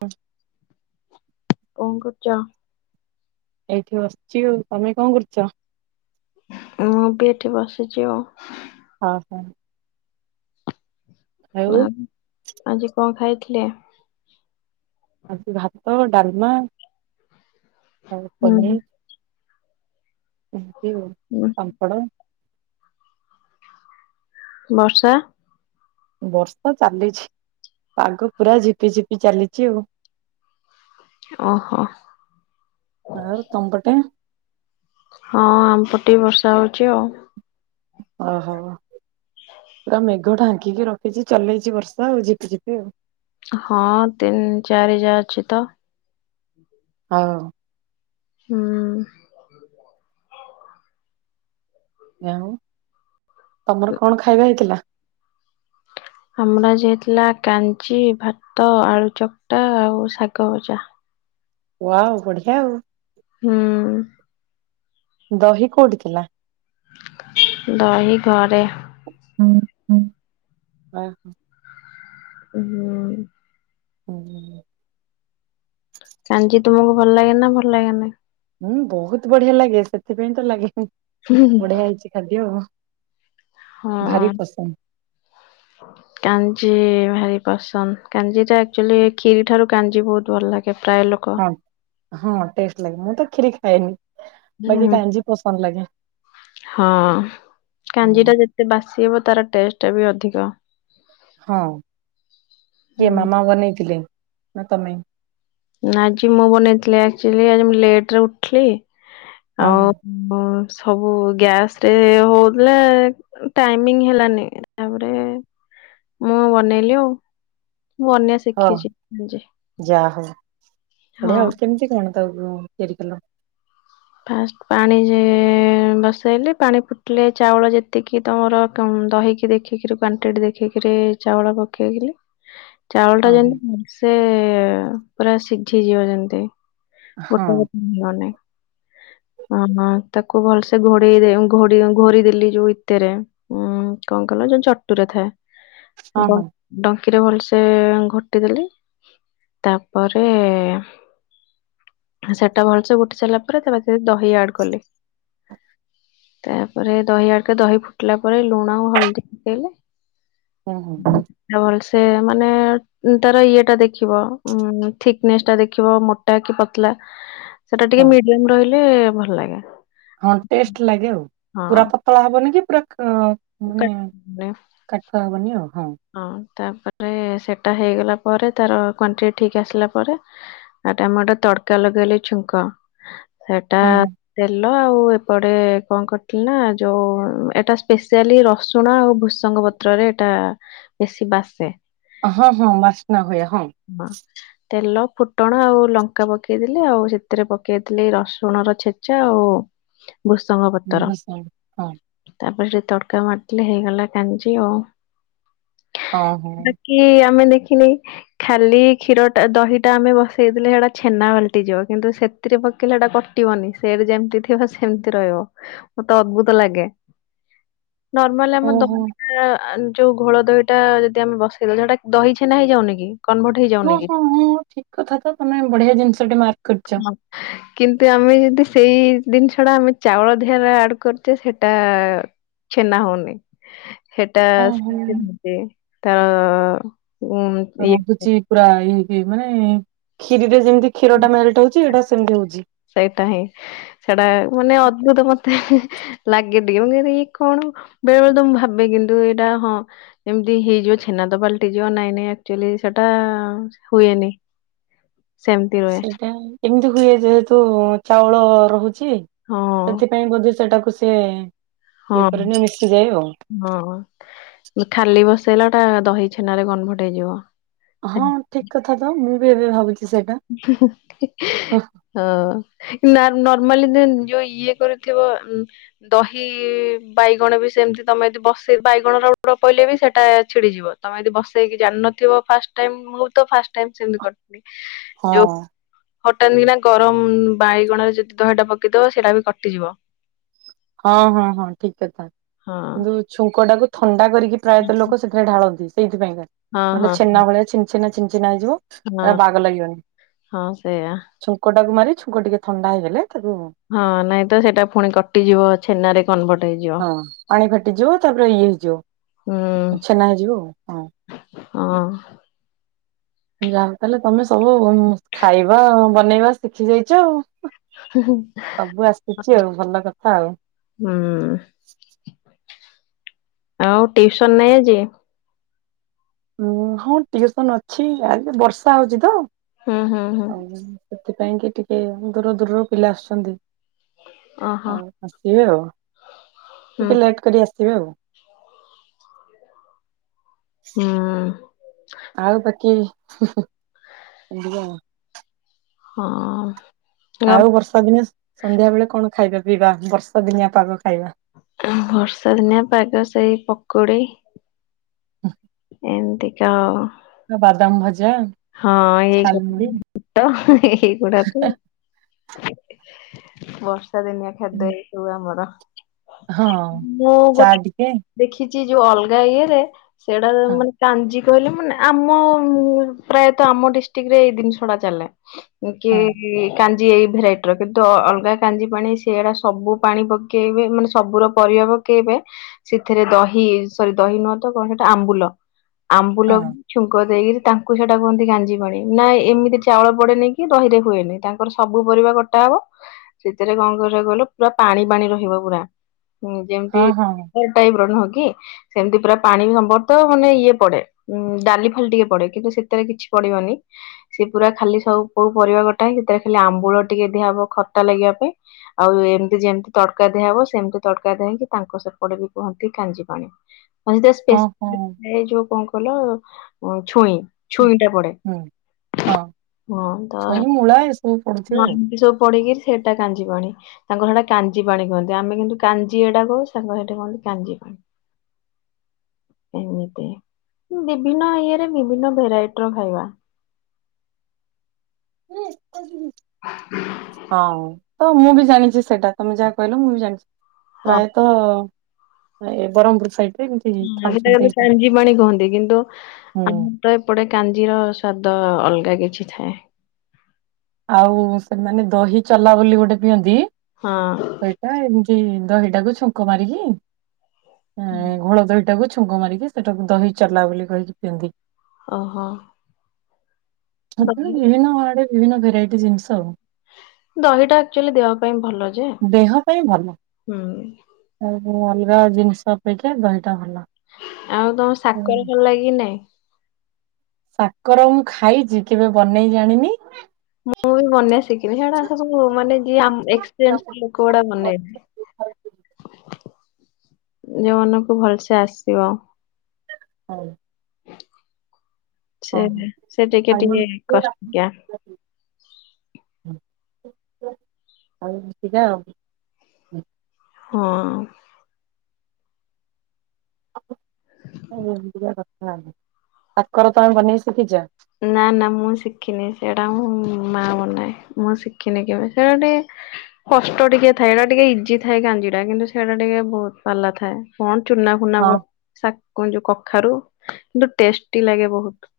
ହୁଁ କଁ କରୁଚ। ଏଇଠି ବସିଚି ଆଉ ତମେ କଣ କରୁଚ। ମୁଁ ବି ଏଠି ବସିଚି ଆଉ। ହଁ ହୋ। ମାମ ଆଜି କଣ ଖାଇଥିଲେ। ଆଜି ଭାତ ଡାଲମା ଆଉ ହୁଁ ପନିର। ଏମତି ଆଉ ହୁଁ ପାମପଡ଼। ବର୍ଷା। ବର୍ଷା ଚାଲିଚି ପାଗ ପୁରା ଝିପି ଝିପି ଚାଲିଚି ଆଉ। ଓହୋ ଆଉ ତମପଟେ। ହଁ ଆମପଟେ ବି ବର୍ଷା ହଉଛି ଆଉ। ଓ ହୋ ର ମେ ମେଘ ଢାଙ୍କିକି ରଖିଚି ଚଲେଇଛି ବର୍ଷା ଆଉ ଜିପି ଜିପି ଆଉ। ହଁ ତିନି ଚାରି ଯା ଅଛି ତ। ହଁ। ହୁଁ। ଆଉ ତମର କଣ ଖାଇବା ହେଇଥିଲା। ଆମର ଆଜି ହେଇଥିଲା କାଞ୍ଚି ଭାତ ଆଳୁ ଚକଟା ଆଉ ଶାଗ ଭଜା। ୱାଓ ବଢିଆ ଆଉ। ହୁଁ। ଦହି କୋଉଠି ଥିଲା। ଦହି ଘରେ। ହୁଁ ହୁଁ ଆ ହଁ। ହୁଁ। ହୁଁ। କାଞ୍ଜି ତୁମକୁ ଭଲ ଲାଗେ ନା ଭଲ ଲାଗେନି? ହୁଁ ବହୁତ ବଢିଆ ଲାଗେ ସେଥିପାଇଁ ତ ଲାଗେ ହିଁ ବଢିଆ ହେଇଛି ଖାଦ୍ୟ ଆଉ ହଁ ଭାରି ପସନ୍ଦ କା ଞ୍ଜି ଭାରି ପସନ୍ଦ କାଞ୍ଜିଟା ଆକ୍ଚୁଲି କ୍ଷୀରି ଠାରୁ କାଞ୍ଜି ବହୁତ ଭଲ ଲା ହଁ ହଁ ଟେଷ୍ଟ ଲାଗେ ମୁଁ ତ କ୍ଷିରି ଖାଏନି ବାକି ହୁଁ କାଞ୍ଜି ପସନ୍ଦ ଲାଗେ। ହଁ ହୁଁ କାଞ୍ଜି ଟା ଯେତେ ବାସି ହେବ ତାର ଟେଷ୍ଟ ଟା ବି ଅଧିକ। ହଁ କିଏ ହୁଁ ମାମା ବନେଇଥିଲେ ନା ତମେ? ଆଜି ମୁଁ ବନେଇଥିଲି ଆକଚୁଆଲି ଆଜି ମୁଁ ଲେଟ ରେ ଉଠିଲି। ହଁ ହଁ। ଆଉ ଉଁ, ସବୁ ଗ୍ୟାସ ରେ ହଉଥିଲା ଉଁ ଟାଇମିଙ୍ଗ ହେଲାନି ତାପରେ। ମୁଁ ବନେଇଲି ଆଉ ମୁଁ ବନେଇଆ ହଁ ଶିଖିଛି ନିଜେ। ବଢ଼ିଆ ହଁ ଆଉ କେମିତି କଣ ତାକୁ ତିଆରି କଲ? ଫାଷ୍ଟ ପାଣି ଯେ ବସେଇଲି ପାଣି ଫୁଟିଲେ ଚାଉଳ ଯେତିକି ତମର ତମ ଦହିକି ଦେଖିକିରି କ୍ୱାଣ୍ଟିଟି ଦେଖିକିରି ଚାଉଳ ପକେଇକରି। ଚାଉଳ ଟା ହଁ ଯେମିତି ଭଲ ସେ ପୁରା ସିଝିଯିବ ଯେମିତି। ଗୋଟା ହଁ ଗୋଟା ମିଳିବ ନାହିଁ। ମାମା ତାକୁ ଭଲସେ ଘୋଡ଼େଇ ଦେ ଘୋଡି ଘୋରି ଦେଲି ଯୋଉ ଇତେରେ ଉଁ କଣ ଖୋଲା ଯୋଉ ଚଟୁରେ ହଁ ଥାଏ ବ ହଁ ଡ଼। ଖିରେ ଭଲସେ ଘୋଟିଦେଲି ତାପରେ। ସେଟା ଭଲସେ ଉଠି ସାରିଲା ପରେ ତାପରେ ସେ ଦହି ଆଡ୍ କଲି। ତାପରେ ଦହି ଆଡକେ ଦହି ଫୁଟିଲା ପରେ ଲୁଣ ଆଉ ହଳଦୀ ପକେଇଲି। ହଁ ହଁ ହଁ ଭଲ ସ ସେ ମାନେ ଉଁ ତାର ଇଏ ଟା ଦେଖିବ ଉଁ ଥିକନେସ୍ ଟା ଦେଖିବ ମୋ ମୋଟା କି ପତଲା ସେଟା ଟିକେ ହଁ। ମିଡିୟମ ରହିଲେ ଭଲ ଲାଗେ। ହଁ ଟେଷ୍ଟ ଲାଗେ ଆଉ ପୁରା ହଁ ପତଳା ହବନି କି ପୁରା କା ତ ମାନେ କାଟିବନି କାଠୁଆ ହବନି ଆଉ ହଁ। ହଁ ତାପରେ। ଏ ସେଟା ହେଇଗଲା ପରେ ତାର କ୍ୱାଣ୍ଟିଟି ଠିକ୍ ଆସିଲା ପରେ ଆ ଏଟା ମୁଁ ଟେ ତଡ଼କା ଲଗେଇଲି ଛୁଙ୍କ। ସେଟା ହଁ ହଁ ତେ ତେଲ ଆଉ ଏପଟେ କଣ କରିଥିଲି ନା ଯୋଉ ଏଟା ସ୍ପେଶିଆଲି ରସୁଣ ଆଉ ଭୃସଙ୍ଗ ଓ ପତ୍ରରେ ଏଇଟା ବେଶୀ ବାସେ। ହଁ ହଁ ବାସ୍ନା ହୁଏ ହଁ। ତେଲ ଫୁଟଣ ଆଉ ଲଙ୍କା ପକେଇ ଦେଲି ଆଉ ସେଥିରେ ପକେଇଥିଲି ରସୁଣର ଛେଚା ଆଉ। ଭୃସଙ୍ଗ ପତର ବାସ୍ନା ହୁଏ। ତାପରେ ଯେ ତଡ଼କା ମାରିଥିଲି ହେଇଗଲା କାଞ୍ଜି ଆଉ ହଁ ହଁ ହଁ ବାକି ଆମେ ଦେ ଦେଖିଲି ଖାଲି କ୍ଷୀର ଟା ଦହିଟା ଆମେ ବସେଇ ଦେଲେ ସେଟା ଛେନା ପାଲଟିଯିବ କିନ୍ତୁ ସେଥିରେ ପକେଇଲେ ଏଟା କଟିବନି ସେଟା ଯେମିତି ଥିବ ସେମିତି ରହିବ ମତେ ଅଦ୍ଭୁତ ଲାଗେ। ନର୍ମାଲ ଆମର ଓହୋ ଦହି ଟା ଆଁ ଘୋଳ ଦହିଟା ଯଦି ଆମେ ବସେଇ ଦଉଚେ ସେଇଟା ଦହି ଛେନା ହେଇଯାଉନି କି? କନଭର୍ଟ ହଁ ହେଇଯାଉନି କି ହଁ ହଁ ଠିକ କଥା ତ ତମେ ବଢ଼ିଆ ଜିନିଷ ଟେ ମାର୍କ କରିଛ। ହଁ। କିନ୍ତୁ ଆମେ ଯଦି ସେଇ ଜିନିଷ ଟା ଆମେ ଚାଉଳ ଦେହରେ ଆଡ କରୁଛେ ସେଟା। ଛେନା ହଉନି ସେଟା ହଁ ହଁ। ସେ ତାର ଉଁ ଇଏ ରହୁଚି ପୁରା ଏଇ ଏଇ ମାନେ କ୍ଷୀରିରେ ଯେମିତି କ୍ଷୀର ଟା ମେଲଟ୍ ହୋଉଚି ସେଇଟା ସେମିତି ହୋଉଚି। ସେଇଟା ହିଁ ସେଟା ମାନେ ଅଦ୍ଭୁତ ମତେ ଲାଗେ ଟିକେ, ମୁଁ ଇ କଣ ବେଳେ ବେଳେ ତ ମୁଁ ଭାବେ କିନ୍ତୁ ଏଇଟା ହଁ ଏମିତି ହେଇଯିବ ଛେନା ତ ପାଲଟି ଯିବ ନାଇଁ ନାଇଁ ଆକଚୁଆଲି ସେଟା ହୁଏ ସେମିତି ରୁହେ। ସେଇଟା ଏମିତି ହୁଏ ଯେହେତୁ ଚାଉଳ ରହୁଚି ହଁ ସେଥିପାଇଁ ବୋଧେ ସେଟାକୁ ସେ ହଁ ହଁ ଖାଲି ବସେ ଟା ଦହି ଛେନାରେରେ କନଭଟ ହେଇଯିବ। ହଁ ଠିକ କଥା ତ ମୁଁ ବି ଏବେ ଭାବୁଚି। ହଁ [unintelligible] ମା ଯୋଉ ଇଏ କରିିବ ଦହି ବାଇଗଣ ବି ସେମିତି ତମେ ଯ ବ ବାଇଗଣ ରଡ ପହିଲଲେ ବି ସେଟା ଛିଡିଯିବ, ତମେ ଯଦି ବସେଇକି ଜାଣିନଥିବ ଫାଷ୍ଟ ଟାଇମ ମୁଁ ବି ତ ଫାଷ୍ଟ ସେ [unintelligible] କରି ହଁ। ହଟାନ୍ତି କିନା ଗରମ ବାଇଗଣରେ ଯଦି ଦହିଟା ପକେଇଦବା ସେଇଟା ବି କଟିଯିବ। ହଁ ହଁ ହଁ ଠିକ କଥା, ହଁ। କିନ୍ତୁ ଛୁଙ୍କ ଟାକୁ ଥଣ ତା କରିକି ପ୍ରାୟତଃ ଲୋକ ସେଥିରେ ଢାଳନ୍ତି ହଁ ହଁ ସେଇଥିପକାେଲେ ଛେନା ଭଳିଆ ଛେନା। ଚିହ୍ନା ହଁ ହେଇଯିବ ବାଗ ଲାଗିବନି, ହଁ ସେଇଆ ଛୁଙ୍କ ଟାକୁ ମାରି ଛୁଙ୍କ ଟିକେ ଥଣ୍ଡା ହେଇଗଲେ ତାକୁ ହଁ ନାଇଁ ତ ସେଇଟା ପୁଣି କଟିଯିବ ଛେନାରେ କନଭର୍ଟ ହେଇଯିବ ହଁ ପାଣି ଫାଟି ଯିବ ତାପରେ ଇଏ ହେଇ ହୁଁ ଯିବ। ଛେନ ହେ ଯିବୁ ଆଉ ହଁ। ହଁ ଯାହା ତାହେଲେ ତମେ ସବୁ ଖାଇବା ବନେଇବା ଶିଖି ଯାଇଚ ଆଉ। ସବୁ ଆସିୁଚି ଆଉ ଭଲ କଥା ଆଉ। ହୁଁ ଆଉ ଟିଉସନ ନାଇଁ ଆଜି? ଉଁ ହଁ ଟିଉସନ ଅଛି, ଆଜି ବର୍ଷା ହୋଉଚି ତ। ହଁ ହଁ ହଁ। ଆଉ ସେଥିପାଇଁ କି ଟିକେ ଦୂର ଦୂରରୁ ପିଲା ଆସୁଛନ୍ତି, ଓହୋ ଆଉ ଆସିବେ ଆଉ ହୁଁ ଟିକେ ଲେଟ କରି ଆସିବେ ଆଉ। ହଁ। ଆଉ ବାକି ହଁ। ଗ- ଆଉ ବର୍ଷା ଦିନିଆ ସନ୍ଧ୍ୟା ବେଳେ କଣ ଖାଇବା ପିଇବା ବର୍ଷା ଦିନିଆ ପାଗ ଖାଇବା? ବର୍ଷା ଦିନିଆ ପାଗ ସେଇ ପକୁୋଡି। ହ ଏନ୍ତିକା ବାଦାମ ଭ ହଁ ଏଇ ଏଇଗଡା ତ ବର୍ଷା ଦିନିଆ ଖାଦ୍ୟ ଏଇ ସବୁ ଆମର। ହଁ ମୁଁ ଚା ଗୋଟେ ଟିକେ ଦେଖି ଯୋଉ ଅଲଗା ଇଏରେ ସେଇଟା ହଁ ମାନେ କାଞ୍ଜି କହିଲେ ମାନେ ଆମ ପ୍ରାୟତଃ ଆମ ଡିଷ୍ଟ୍ରିକ୍ଟ ରେ ଏଇ ଜିନିଷ ଟା ଚାଲେ, କି ହଁ ଯ ଏଇ ଭେରାଇଟିର କିନ୍ତୁ ଅଲଗା କାଞ୍ଜି ପାଣି ସେଆଡା ସବୁ ପାଣି ପକେଇବେ ମାନେ ସବୁର ପରିବା ପକେଇବେ ସେଥିରେ ଦହି ସରି ଦହି ନୁହଁ ତ କଣ ସେଟା ଆମ୍ବୁଲ। ଆମ୍ବୁ ହଁ ଲଗ ଛୁଙ୍କ ଦେଇକିରି ତାକୁ ସେଟା କୁହନ୍ତି ଗାଞ୍ଜିି ପାଣି, ନାଇଁ ଏମିତି ଚାଉଳ ପଡେନି କି ରହିରେ ହୁଏନି ତାଙ୍କର ସବୁ ପରିବା ଫୁଟା ହବ। ସେଥିରେ କଣ କରିବାକୁ ଗଲେ ପୁରା ପାଣି ପାଣି ରହିବ ପୁରା। ହୁଁ ଯେମିତି ହଁ ହଁ। ଟାଇପ ର ନୁହଁ କି କି ସେମିତି ପୁରା ପାଣି ସମ୍ବର୍ତ ମାନେ ଇଏ ପଡେ ଉ ଡାଲି ଫାଲି ଟିକେ ପଡେ କିନ୍ତୁ ସେଥିରେ କିଛି ପଡିବନି ସେି ପୁରା ଖାଲି ସବୁ କୋଉ ପରିବା ଗଟାଏ ସେଥିରେ ଖାଲି ଆମ୍ବୁଳ ଟିକେ ଦ ଖଟା ଲାଗିବା ପାଇଁ ଆଉ ଏମିତି ଯେମିତି ତଡକା ଦିଆହବ ସେମିତି ତଡକା ଦ ହେଇକି ତାଙ୍କ ସ କଆଡେ ବି କୁହନ୍ତି କାଞ୍ଜି ପାଣି ହ ସ ହଁ ସ୍ ହଁ ଏ ଯୋଉ କଣ କଲ ଛୁଇଁ ଛୁଇଁଟା ପଡ଼େ ହୁଁ ହଁ ହଁ ତ ଛୁଇଁ ମୂଳା ଏସବୁ ପଡୁଥିବ ଏମତି ସବୁ ପଡିକିରି ସେଟା କାଜିବଣି ତାଙ୍କର ସେଇଟା କାଞ୍ଜି ପାଣି କୁହନ୍ତି ଆମେ କିନ୍ତୁ କାଞ୍ଜି ଏଇଟା କହୁ ସାଙ୍ଗ ସେଇଠା କୁହନ୍ତି କାଞଜି ପାଣି ଏମିତି ବିଭିନ୍ନ ଇଏରେ ବିଭିନ୍ନ ଭେରାଇଟିର ଖାଇବା ହଁ ତ ମୁଁ ବି ଜାଣିଛି ସେଇଟା ତମେ ଯାହା କହିଲ ମୁଁ ବି ଜାଣିଛି। ହଁ ପ୍ରାୟତଃ ଏ ବ୍ରହ୍ମପୁର ସାଇଡ। ରେ ଏମିତି ହଁଟ ଖାଉଛନ୍ତି ଏଇଟା କାଞ୍ଜି ପାଣି କୁହନ୍ତି କିନ୍ତୁ ହୁଁ ଆମର ତ ଏପଟେ କାଞ୍ଜିର ସ୍ଵାଦ ଅଲଗା। କିଛିି ଥାଏ। ଆଉ ସେମାନେ ଦହି ଚଲା ବୋଲି ଗୋଟେ ପିଅନ୍ତି। ହଁ। ସେ ଦହିଟାକୁ ଛୁଙ୍କ ମାରିକି ଘୋଳ ଦହିଟାକୁ। ୁଙ୍ଗ ମାରିକି ସେଟାକୁ ଦହି ଚଲଲା ବୋଲି କହିକି ପିଅନ୍ତି। ଓହୋ। ଆ ଦହି ବିଭିନ୍ନ ଆଡ଼େଡେ ବିଭିନ୍ନ ଭେରାଇଟି ଜିନିଷ ଆଉ ଦହିଟା ଆକଚୁଆଲି ଦେହ ପାଇଁ ଭଲ । ଦେହ ପାଇଁ ଭଲ, ଆ ଅଲଗା ଜିନିଷ ଅପେକ୍ଷା ଦହ ଆଉ ତମ ସାକର ଭଲ ଲାଗ କି ନାଇଁ? ସାକର ମୁଁ ଖାଇଛି କେବେ ବନେଇ ଜାଣିନି। ମୁଁ ବି ବନେଇବା ଶିଖିନି ସେଇଡା ସବୁ ମାନେ ଏକ୍ସପିରିଏନ୍ସ ହଉ ଲୋକ ଗୁଡା ବନେଇବେ। ଯେଉଁ ମାନଙ୍କୁ ଭଲସେ ଆସିବ। ହଉ। ସେ [unintelligible] ସେ ଟିକେ ଟିକେ ଆଉ କଷ୍ଟିକିଆ ଯିବା ଆଉ। ହଁ। କାକର ତମେ ବନେଇ ଶିଖିଛ? ନା ନା ମୁଁ ଶିଖିନି ସେଇଟା ମୁଁ ମା ବନାଁଏ, ମୁଁ ଶିଖିନି କେବେ ସେଇଟା ଟିକେ କଷ୍ଟ ଟିକେ ଥାଏ ସେଇଟା ଟିକେ ଇଜି ଥାଏ କା ରା କିନ୍ତୁ ସେଇଟା ଟିକେ ବହୁତ ପାଲା ଥାଏ କଣ ଚୁନା ଫୁନା ହଁ ବନା କଣ ଯୋ କଖାରୁ କିନ୍ତୁ ଟେଷ୍ଟି ଲାଗେ ବହୁତ।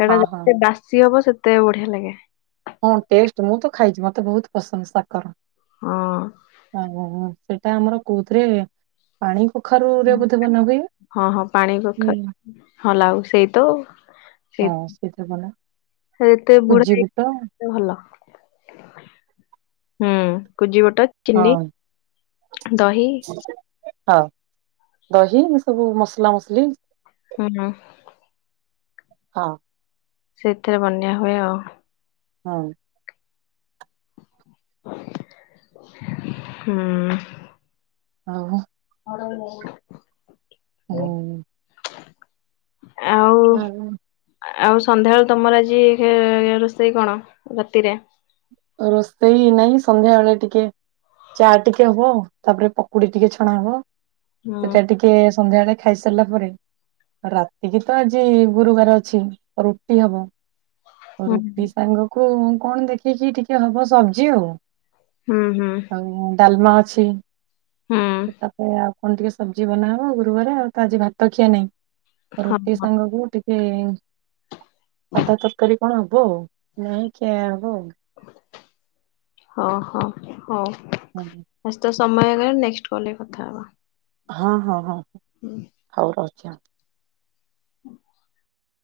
ସେଟା ହଁ ହଁ ଯେତେ ବାସି ହବ ସେତେ ବଢିଆ ଲାଗେ। ହଁ ଟେଷ୍ଟ ମୁଁ ତ ଖାଇଛି ମତେ ବହୁତ ପସନ୍ଦ ସାକର। ହଁ ସେଟା ଆମର କୋଉଥିରେ ପାଣି କଖାରୁରେ ବୋଧେ ବନା ହୁଏ। ହଁ ହଁ ପାଣି କଖାରୁ ହଁ ଲାଉ ସେଇ ତ ସେ ହଁ ସେଇଥିରେ ବନା ଯେତେ ବୁଢା ସୁଜି ହେଇ ବୁଟ ଭଲ। ହୁଁ କୁଜିିବଟା ହଁ ଚିନି ଦହି। ହଁ ଦହି ଏ ସବୁ ମସଲା ମସଲି ହୁଁ। ହଁ। ସେଥିରେ ବନ୍ୟା ହୁଏ ଆଉ। ହଁ। ହୁଁ। ହଉ। [unintelligible] ହୁଁ। ଆଉ ହଁ। ଆଉ ସନ୍ଧ୍ୟାବେଳୁ ତମର ଆଜି ହେ ରୋଷେଇ କଣ ରାତିରେ? ରୋଷେଇ ନାହିଁ ସନ୍ଧ୍ୟା ବେଳେ ଟିକେ ଚା ଟିକେ ହବ ତାପରେ ପକୁଡି ଟିକେ ଛଣା ହବ ହୁଁ ସେଟା ଟିକେ ସନ୍ଧ୍ୟାବେଳେ ଖାଇ ସାରିଲା ପରେ। ରାତିକି ତ ଆଜି ଗୁରୁବାର ଅଛି ରୁଟି ହବ। ହୁଁ ରୁଟି ସାଙ୍ଗ କୁ କଣ ଦେଖିକି ଟିକେ ହବ ସବଜି ଆଉ। ହୁଁ ହୁଁ। ଆଉ ଡାଲମା ଅଛି ହୁଁ ତାପଏ ଆଉ କଣ ଟିକେ ସବଜି ବନାହବ ଆଉ ଗୁରୁବାରେ ଆଉ ତ ଆଜି ଭାତ ଖିଆ ନାହିଁ ହଁ ରୁଟି ହଁ। ସାଙ୍ଗକୁ ଟି [unintelligible] ସାଧା ତରକାରୀ କଣ ହବ ଆଉ ନାଇଁ ଖିଆ ହବ ଆଉ। ଓହୋ ହଉ ଆଉ। ଆଜି ତ ସମୟହେଲାଣି ନେକଷ୍ଟ୍ କଲରେ କଥା ହବା । ହଁ ହଁ ହଁ ହଉ ରହୁଚି ଆ । ହୁଁ।